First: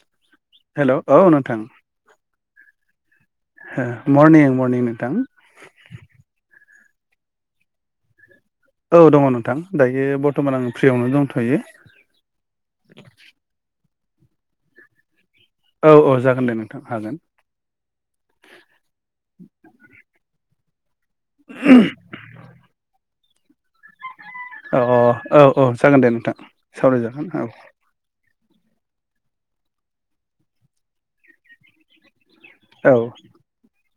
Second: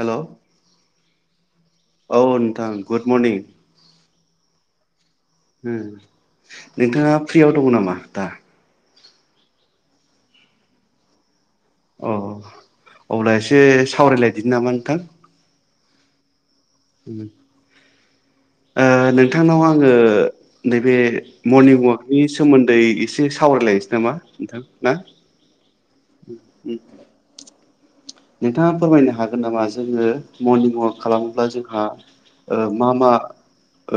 Hello hello औ नोंथां मनि मरनिं मरनिं नोंथां उम नोंथाङा फ्रियाव दङ नामा दा? औ दङ नोंथां दायो बरथ'मान आं फ्रियावनो दंथ'यो। अ अब्ला एसे सावरायलायदि नामा नोंथां। औ औ जागोन दे नोंथां हागोन। ओ नोंथांनाव आङो नैबे मरनिं वाकनि सोमोन्दै एसे सावरायलायनोसै नामा। नोंथां औ ना औ औ औ जागोन दे नोंथां सावरायजागोन औ। नोंथाङा फोरमायनो हागोन नामा जोङो मर्निं वाक खालामोब्ला जोंहा ओ मा औ मा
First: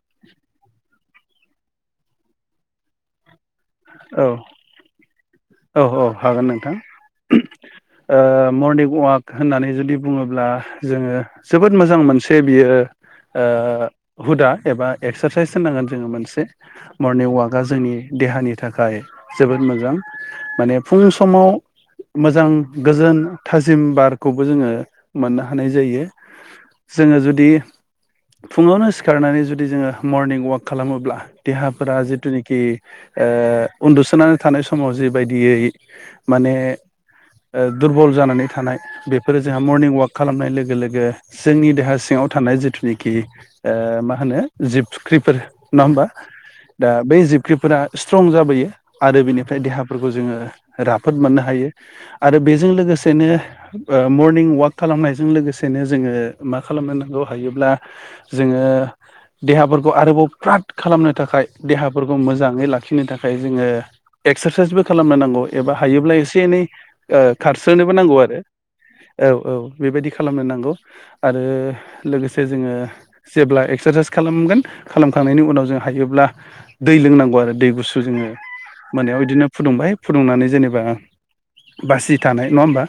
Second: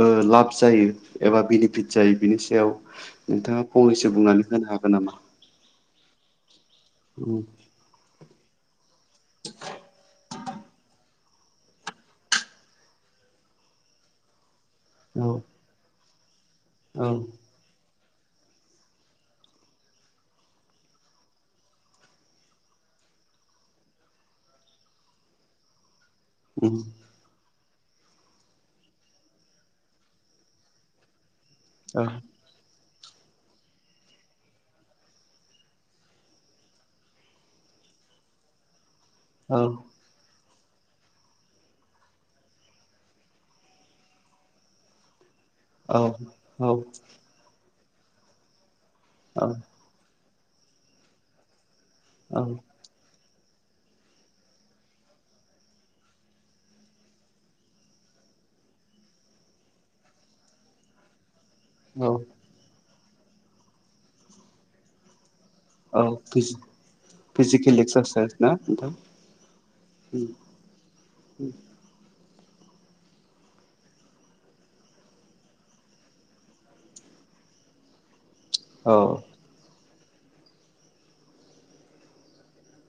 ओ लाब जायो एबा बेनिफिट जायो बिनि सायाव नोंथाङा फंनैसो औ बुंनानै होनो हागोन नामा? औ औ हागोन नोंथां। ओ मर्निं वाक होननानै जुदि बुङोब्ला जोङो जोबोद मोजां मोनसे बियो ओ हुदा एबा औ एक्सारसाइस होननांगोन जोङो मोनसे औ मर्निं वाकआ जोंनि देहानि थाखाय जोबोद मोजां माने फुं समाव मोजां गोजोन थाजिम बारखौबो जोङो मोननो हानाय जायो। जोङो जुदि फुङावनो सिखारनानै जुदि जोङो मर्निं वाक खालामोब्ला देहाफोरा जिथुनिखि ओ उन्दुसोनानै थानाय समाव जिबायदियै माने दुरबल जानानै थानाय बेफोरो औ जोंहा मर्निं वाक खालामनाय लोगो लोगो जोंनि देहा सिङाव थानाय जिथुनिखि मा होनो जिबख्रिफोर नङा होमबा औ औ दा बै जिबख्रिफोरा स्ट्रं जाबोयो आरो औ बेनिफ्राय देहाफोरखौ जोङो राफोद मोननो हायो। आरो औ बेजों लोगोसेनो ओ मर्निं वाक खालामनायजों लोगोसेनो जोङो मा खालामनांगौ हायोब्ला जों ओ देहाफोरखौ आरोबाव फ्राद खालामनो थाखाय देहाफोरखौ औ मोजाङै लाखिनो थाखाय जोङो एक्सारसाइसबो खालामनो नांगौ। एबा हायोब्ला औ एसे एनै फिजिकेल खारस्रोनोबो नांगौ एक्सारसाइस आरो। ना नोंथां औ औ बेबायदि खालामनो नांगौ आरो लोगोसे ओमफ्राय जोङो जेब्ला एक्सार्साइस खालामगोन खालामखांनायनि उनाव जों हायोब्ला दै लोंनांगौ दै। गुसु जोङो औ मोनायाव बिदिनो फुदुंबाय फुदुंनानै जेनेबा बासि थानाय नङा होमबा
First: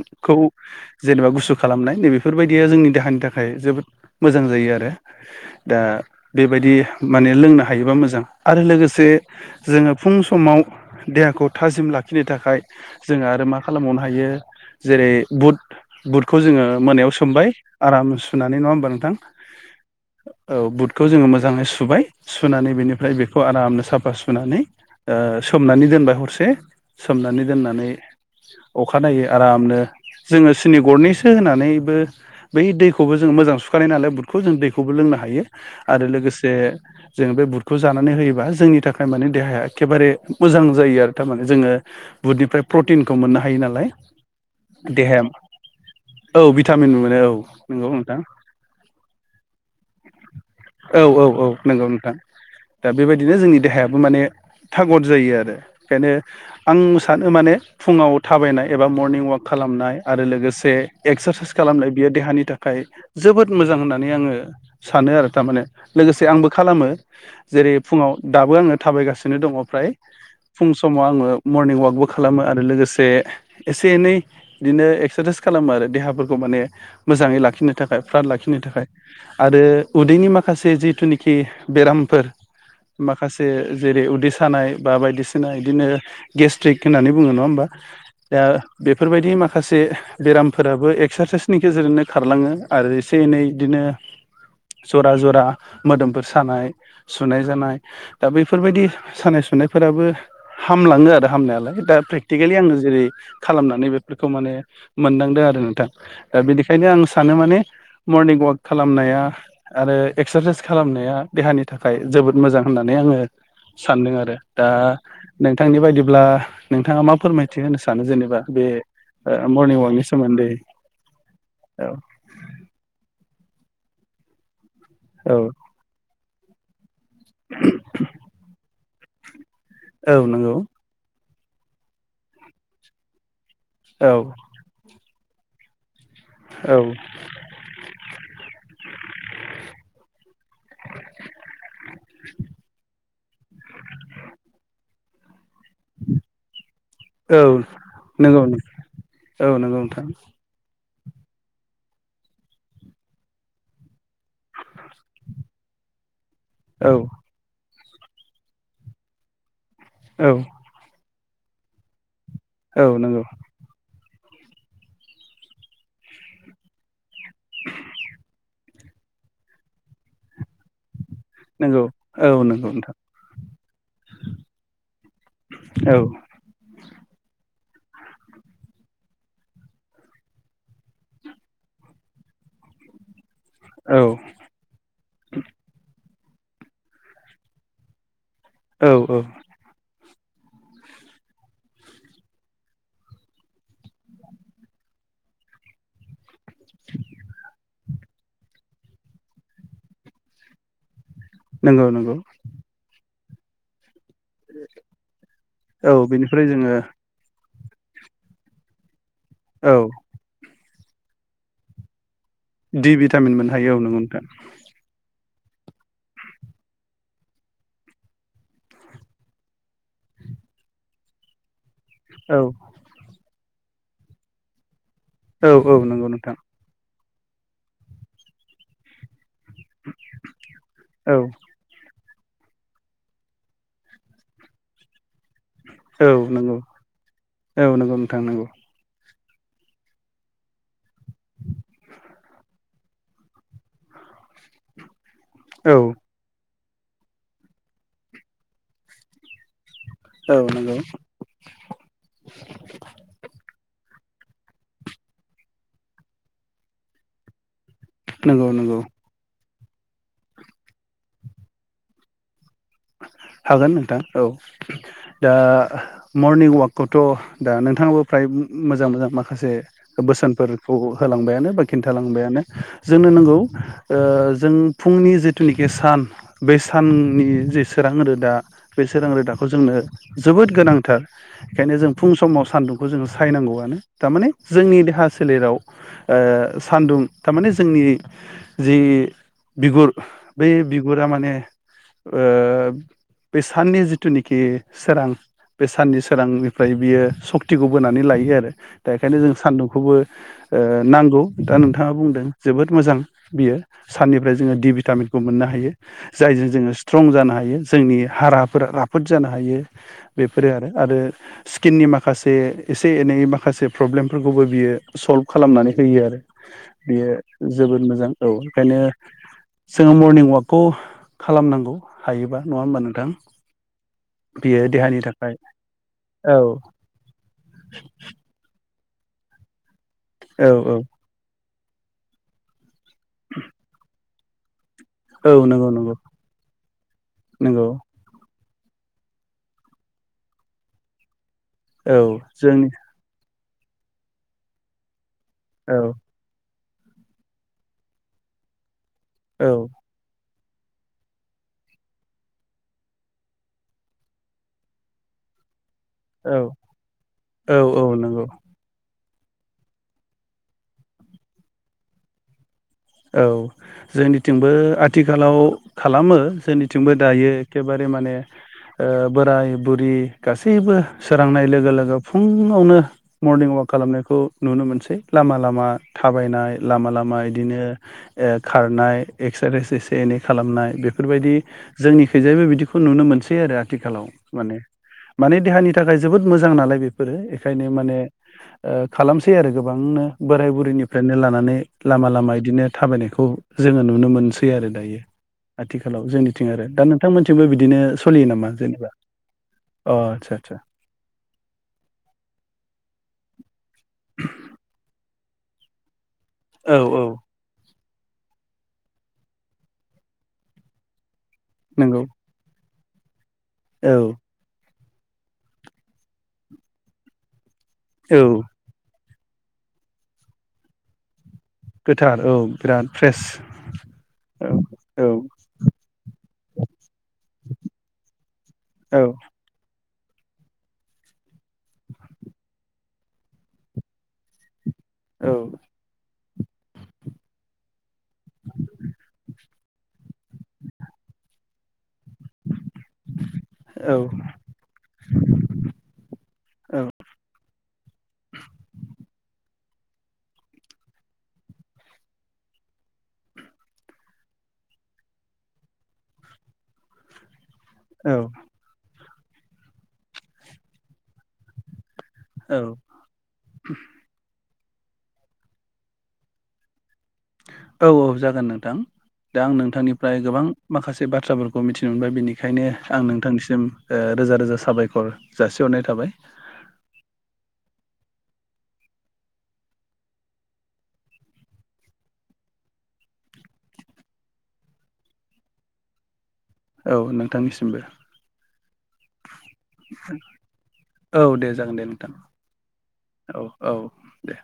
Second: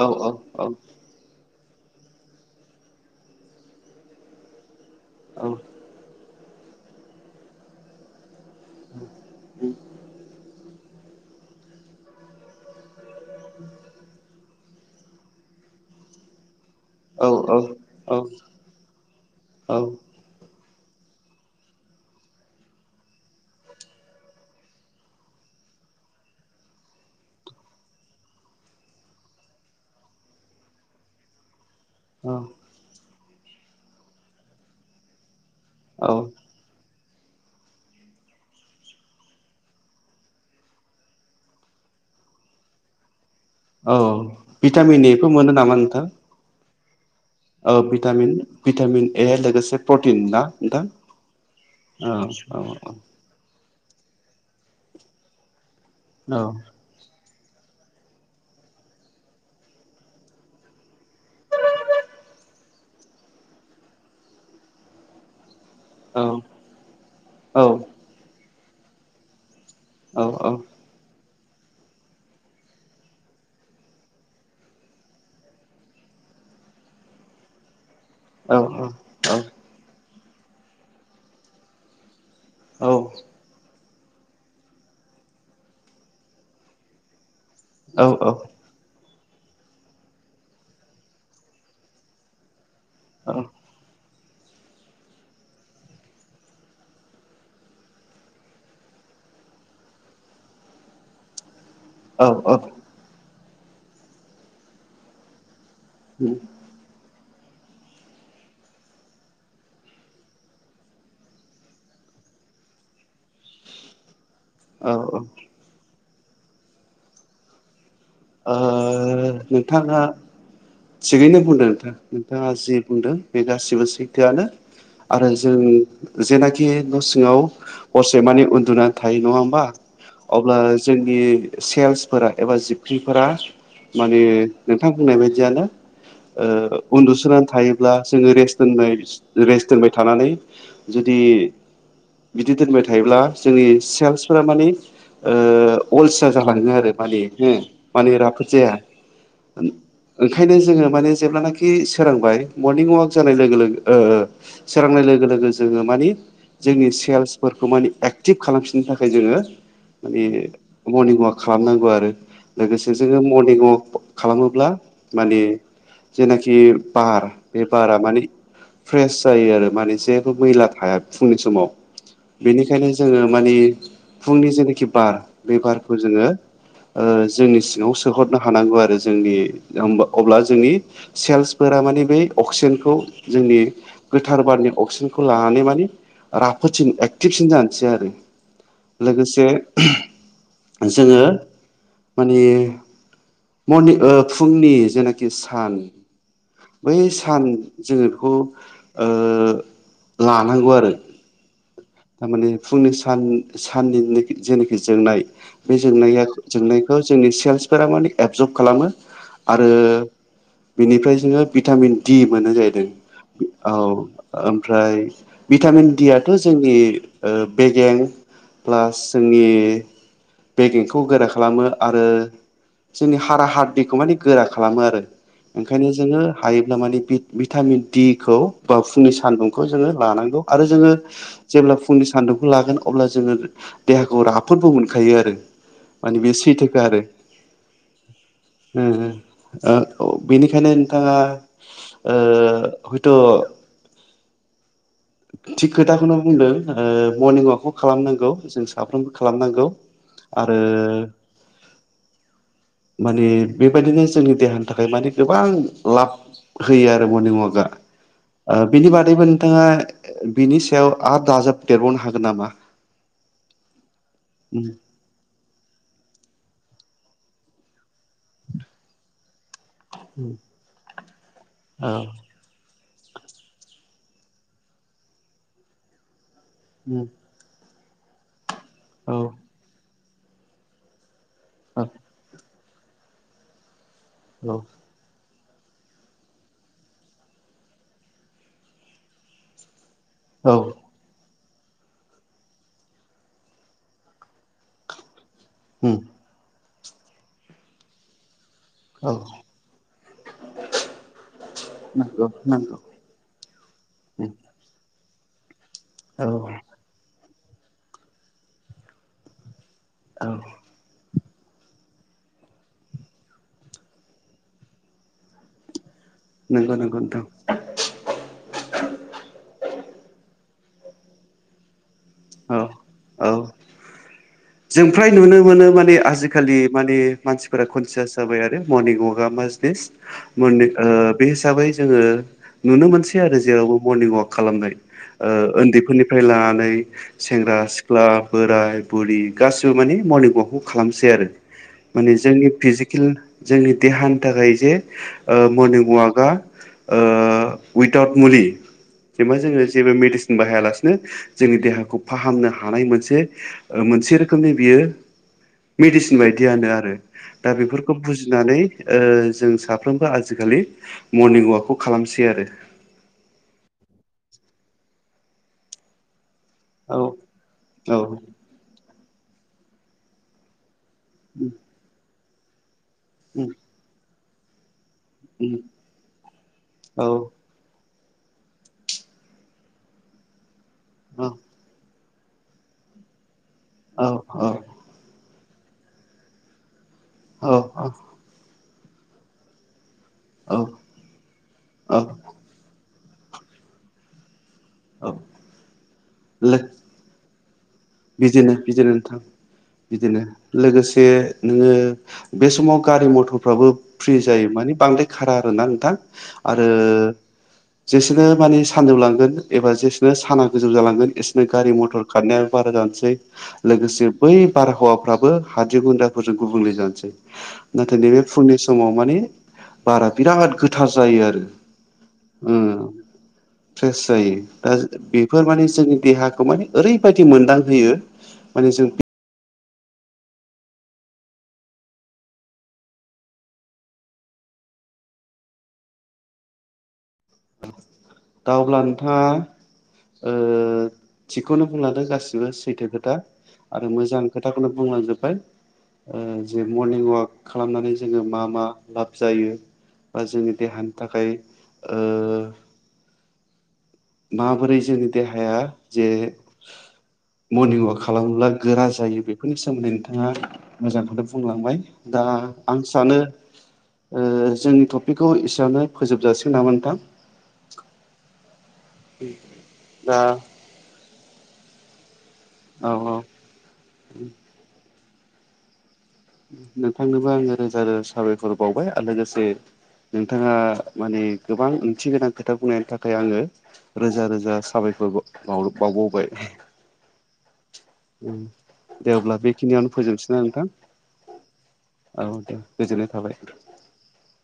औ औ जेनबा गुसु खालामनाय नैबेफोरबायदिया जोंनि देहानि थाखाय जोबोद मोजां जायो आरो औ दा बेबायदि माने लोंनो हायोबा मोजां आरो लोगोसे जोङो फुं समाव देहाखौ थाजिम लाखिनो थाखाय जों आरो मा खालामबावनो हायो जेरै बुट-बुटखौ जोङो मोनायाव औ सोमबाय औ औ आराम सुनानै नङा होमबा नोंथां औ खौ जोङो मोजाङै सुबाय सुनानै बेनिफ्राय बेखौ आरामनो साफ बा सुनानै सोमनानै दोनबाय हरसे सोमनानै दोननानै अखानाययै आरामनो जोङो सिनि गरनैसो होनानै बै दैखौबो जों मोजां सुखानाय नालाय बुटखौ जों दैखौबो लोंनो हायो आरो औ लोगोसे जों बे बुटखौ जानानै होयोबा जोंनि थाखाय माने देहाया एखेबारे मोजां जायो आरो थारमाने जोङो बुधनिफ्राय प्रटिनखौ मोननो हायो हायो नालाय औ भिटामिन देहाया एफोर मोनो नामा नोंथां औ भिटामिन मोनो औ औ नंगौ नोंथां भिटामिन भिटामिन ए लोगोसे प्रटिन ना नोंथां औ औ औ नंगौ नोंथां औ दा औ बेबायदिनो जोंनि देहायाबो माने थागद जायो आरो ओंखायनो आं सानो माने फुङाव थाबायनाय एबा मर्निं वाक खालामनाय आरो लोगोसे एक्सारसाइस खालामनाय बियो देहानि थाखाय जोबोद मोजां होननानै आङो सानो आरो थारमाने लोगोसे आंबो खालामो जेरै फुङाव दाबो आङो थाबायगासिनो दङ ओमफ्राय औ फुं समाव आङो मर्निं वाकबो खालामो आरो लोगोसे एसे एनै बिदिनो एक्सारसाइस खालामो आरो देहाफोरखौ माने मोजाङै लाखिनो थाखाय फ्राद औ लाखिनो थाखाय आरो उदैनि माखासे जिथुनिखि बेरामफोर माखासे जेरै उदै सानाय बा बायदिसिना बिदिनो गेस्ट्रिक होननानै बुङो नङा होम दा बे बेफोरबायदि माखासे बेरामफोराबो एक्सारसाइसनि गेजेरजोंनो खारलाङो आरो एसे-एनै बिदिनो जरा-जरा मोदोमफोर सानाय-सुनाय जानाय दा बेफोरबायदि सानाय-सुनायफोराबो हामलाङो आरो हामनायालाय दा औ प्रेकटिकेलि आङो जेरै खालामनानै बेफोरखौ माने मोनदांदों आरो दा बेनिखायनो आं सा सानो माने मर्निं वाक खालामनाया आरो एक्सारसाइस खालामनाया देहानि थाखाय जोबोद मोजां होननानै आङो सानदों आरो दा औ ओ नोंथांनि बायदि ब्ला नोंथाङा मा फोरमायथि होनो सानो जेनेबा बे मरनिं वाकनि नोंथाङा सोमोन्दै थिगैनो बुंदों औ नोंथां नोंथाङा जि बुंदों बे गासिबो सैथोआनो आरो औ जों जेनाखि न' सिङाव हरसे मानि उन्दुनानै थायो नङा होमबा औ नंगौ अब्ला जोंनि सेल्सफोरा एबा जिबख्रिफोरा औ माने नोंथां बुंनाय बायदियानो औ ओ उन्दुसोनानै थायोब्ला जोङो रेस्ट दोननाय रेस्ट दोनबाय थानानै जुदि बिदि दोनबाय थायोब्ला जोंनि सेल्सफोरा माने ओ अलसिया जालाङो आरो माने औ माने नंगौ राफोद जाया औ नंगौ नोंथां ओंखायनो जोङो जेब्ला नोखि सोरांबाय मरनिं वाक जानाय लोगो लोगो ओ ओ सोरांनाय लोगो लोगो मानि जोंनि औ सेल्सफोरखौ मानि एक्टिभ खालामफिननो थाखाय जोङो माने औ मर्निं वाक खालामनांगौ आरो औ लोगोसे जोङो नंगौ मरनिं वाक खालामोब्ला माने जेनाखि बार बे बारा माने फ्रेस जायो आरो माने जेबो मैला थाया फुंनि समाव नंगौ औ नंगौ बेनिखायनो नोंथां जोङो मानि फुंनि जेनोखि बार बे बारखौ औ जोङो ओ जोंनि सिंआव सोहरनो हानांगौ आरो जोंनि अब्ला जोंनि सेलसफोरा माने बे अक्सिजेनखौ जोंनि औ गोथार बारनि अक्सिजेनखौ लानानै मानि राफोदसिन एक्टिभसिन जानोसै आरो औ लोगोसे जोङो मानि मनि फुंनि जेनाखि सान बै सान जोङो बेखौ ओ लानांगौ आरो। नंगौ नंगौ थारमाने फुंनि सान साननि जेनाखि जोंनाय बे औ जोंनाया बेनिफ्राय जोङो जोंनायखौ जोंनि सेल्सफोरा माने एबजर्ब खालामो। आरो औ बिनिफ्राय जोङो भिटामिन दि मोननाय जाहैदों दि भिटामिन मोननो हायो नंगौ औ नोंथां ओमफ्राय भिटामिन डियाथ' जोंनि बेगें प्लास जोंनि बेगेंखौ गोरा खालामो आरो औ जोंनि हारा हादिखौ मानिे गोरा खालामो आरो। औ औ ओंखायनो नंगौ जोङो नोंथां हायोब्ला माने भिटामिन खौ बा फुंनि सानदुं खौ जों लानांगौ आरो जोङो औ जे फुंनि सान्दुंखौ लागोन अब्ला जोङो देहाखौ राफोदबो मोनखायो आरो। औ माने बे नंगौ। सैथोखा आरो। औ नंगौ नोंथां नंगौ ओ-ओ। ओ बेनिखायनो नोंथाङा ओ हयथ' थिग औ खोथाखौनो बुंदों ओ मर्निं वाकखौ खालामनांगौ जों साफ्रोमबो खालामनांगौ। औ आरो नंगौ माने बेबायदिनो जोंनि देहानि थाखाय मान गोबां लाब होयो आरो मर्निं अवाकआ। नंगौ ओ नंगौ बिनि बादैबो नोंथाङा बिनि सायाव आरो दाजाबदेरबावनो हागोन नामा? हागोन नोंथां औ उम दा मर्निं अवाकखौथ' दा नोंथाङाबो फ्राय मोजां मोजां माखासे उम बोसोनफोरखौ होलांबायानो बा औ खिन्थालांबायानो। जोंनो नंगौ जों फुंनि जिथुनाखि सान बे साननि जि सोरां रोदा बे सोरां रोदाखौ जोंनो जोबोद गोनांथार। बेखायनो औ जों फुं समाव सान्दुंखौ जोङो सायनांगौआनो थारमाने जोंनि देहासो सोलेराव सान्दुं थारमाने जोंनि जि बिगुर बै औ बिगुरा माने बे साननि जिथुनिखि सोरां बे उम साननि सोरांनि ओमफ्राय बियो सक्तिखौ बोनानै लायो आरो। दा औ बेखायनो जों सान्दुंखौबो नांगौ दा नोंथाङा बुंदों नंगौ जोबोद नंगौ मोजां बियो। उम साननिफ्राय जोङो दि भिटामिन खौ मोननो हायो औ जायजों जोङो स्ट्रं जानो हायो जोंनि हाराफोरा राफोद जानो हायो। औ बेफोरो आरो आरो स्किननि माखासे एसे एनै माखासे प्रब्लेमफोरखौबो बियो सल्भ खालामनानै होयो आरो। नंगौ नंगौ बेयो नोंथां जोबोद मोजां औ ओंखायनो जोङो मर्निं अवाकखौ खालामनांगौ हायोबा नङा होमबा नोंथां? औ बियो जों देहानि फ्राय थाखाय नुनो मोनो माने औ आजिखालि माने मानसिफोरा कनसियास जाबाय आरो। मर्निं वाकआ मासत बि औ मोन औ ओ बे हिसाबै जोङो नुनो मोनसै आरो जेरावबो मर्निं अवाक खालामनाय। ओ औ नंगौ नंगौ उन्दैफोरनिफ्राय लानानै सेंग्रा नंगौ सिख्ला बोराय बुरि गासिबो माने मर्निं अवाकखौ खालामसै आरो माने जोंनि फिजिकेल जोंनि देहानि थाखाय जे औ मर्निं वाकआ ओ उइदाउट मुलि जेनबा औ जोङो जेबो मदिसिन बाहायालासिनो जोंनि देहाखौ फाहामनो हानाय मोनसे मोनसे रोखोमनि बियो मेडिसिन औ बायदियानो आरो दा औ औ बेफोरखौ नंगौ बुजिनानै ओ जों साफ्रोमबो आजिखालि मरनिं अवाकखौ खालामसै आरो। औ जोंनिथिंबो आथिखालाव खालामो। जोंनिथिंबो औ दायो एखेबारे औ माने बोराय बुरि गासैबो सोरांनाय लोगो लोगो फुङावनो उम मरनिं वाक खालामनायखौ नुनो मोनसै। लामा उम लामा थाबायनाय लामा औ लामा बिदिनो ओ खारनाय एक्सारसाइस एसे एनै खालामनाय औ बेफोरबायदि जोंनि थैजायबो बिदिखौ नुनो मोनसै आरो आथिखालाव औ औ माने माने देहानि थाखाय जोबोद मोजां नालाय बे। फोरो बेखायनो माने ओ खालामसै आरो गोबांनो। बोराय औ बुरैनिफ्रायनो लानानै औ लामा लामा इदिनो थाबायनायखौ जोङो नुनो मोनस आरो दायो औ आथिखालाव जोंनिथिं आरो दा नोंथांमोनथिंबो बिदि बिजिरो बिजिरो नोंथां। अ बिदिनो आदसा आदसा लोगोसे नोङो बे समाव गारि मथर फ्राबो फ्रि जायो माने बांद्राय खारा आरोना नोंथां आरो जेसेनो माने सानजौलांगोन एबा जेसेनो साना गोजौ जालांगोन एसोरनो गारि नंगौ मथर खारनाया बारा जसै औ लोगोसे बै बारहावा फाबो हाद्रि गुन्द्राफोरजों गुबुंले जानोसै नाथाय नैबे औ फुंनि समाव माने बारा बिराद गोथार जायो आरो गोथार औ ओ बिराद फ्रेस फ्रेस जायो औ दा औ बेफोर माने जोंनि देहाखौ मान ओरैबायदि मोनदांहयो माने जों औ औ दा अब्ला नोंथाङा ओ थिगखौनो बुंलादो गासै गासिबो सैथो खोथा आरो औ मोजां खोथाखौनो बुंलांजोबबाय। जे औ मरनिं वाक खालामनानै जोङो मा मा लाब जायो। बा जोंनि देहानि थाखाय ओ - माबोरै जोंनि देहाया जे मरनिं वाक खालामोबब्ला गोरा जायो बेफोरनि सोमोन्दै नोंथाङा मोजांखौनो बुंलांबाय। दा औ आं सानो ओ जोंनि टपिकखौ एसेबनो फोजोबजासिगोन नामा नोंथां। औ औ जागोन नोंथां दा आं दा नोंथांनिफ्राय गोबां माखासे बाथ्राफोरखौ खौ मिथिनो मोनबाय बिनिखायनो औ आं औ नोंथांनिसिम ओ रोजा रोजा साबायखर जासिहरनाय थाबाय। नोंथांनोबो आङो रोजा रोजा साबायखर बावबाय आरो लोगोसे नोंथाङा माने गोबां ओंथि गोनां खोथा बुंनायनि थाखाय आङो रोजा रोजा साबायखर। बावबाव बावबावबाय औ नोंथांनिसिमबो दे अब्ला बेखिनियावनो फोजोबनोसै ना नोंथां। औ दे जागोन दे नोंथां औ दे गोजोननाय थाबाय औ औ दे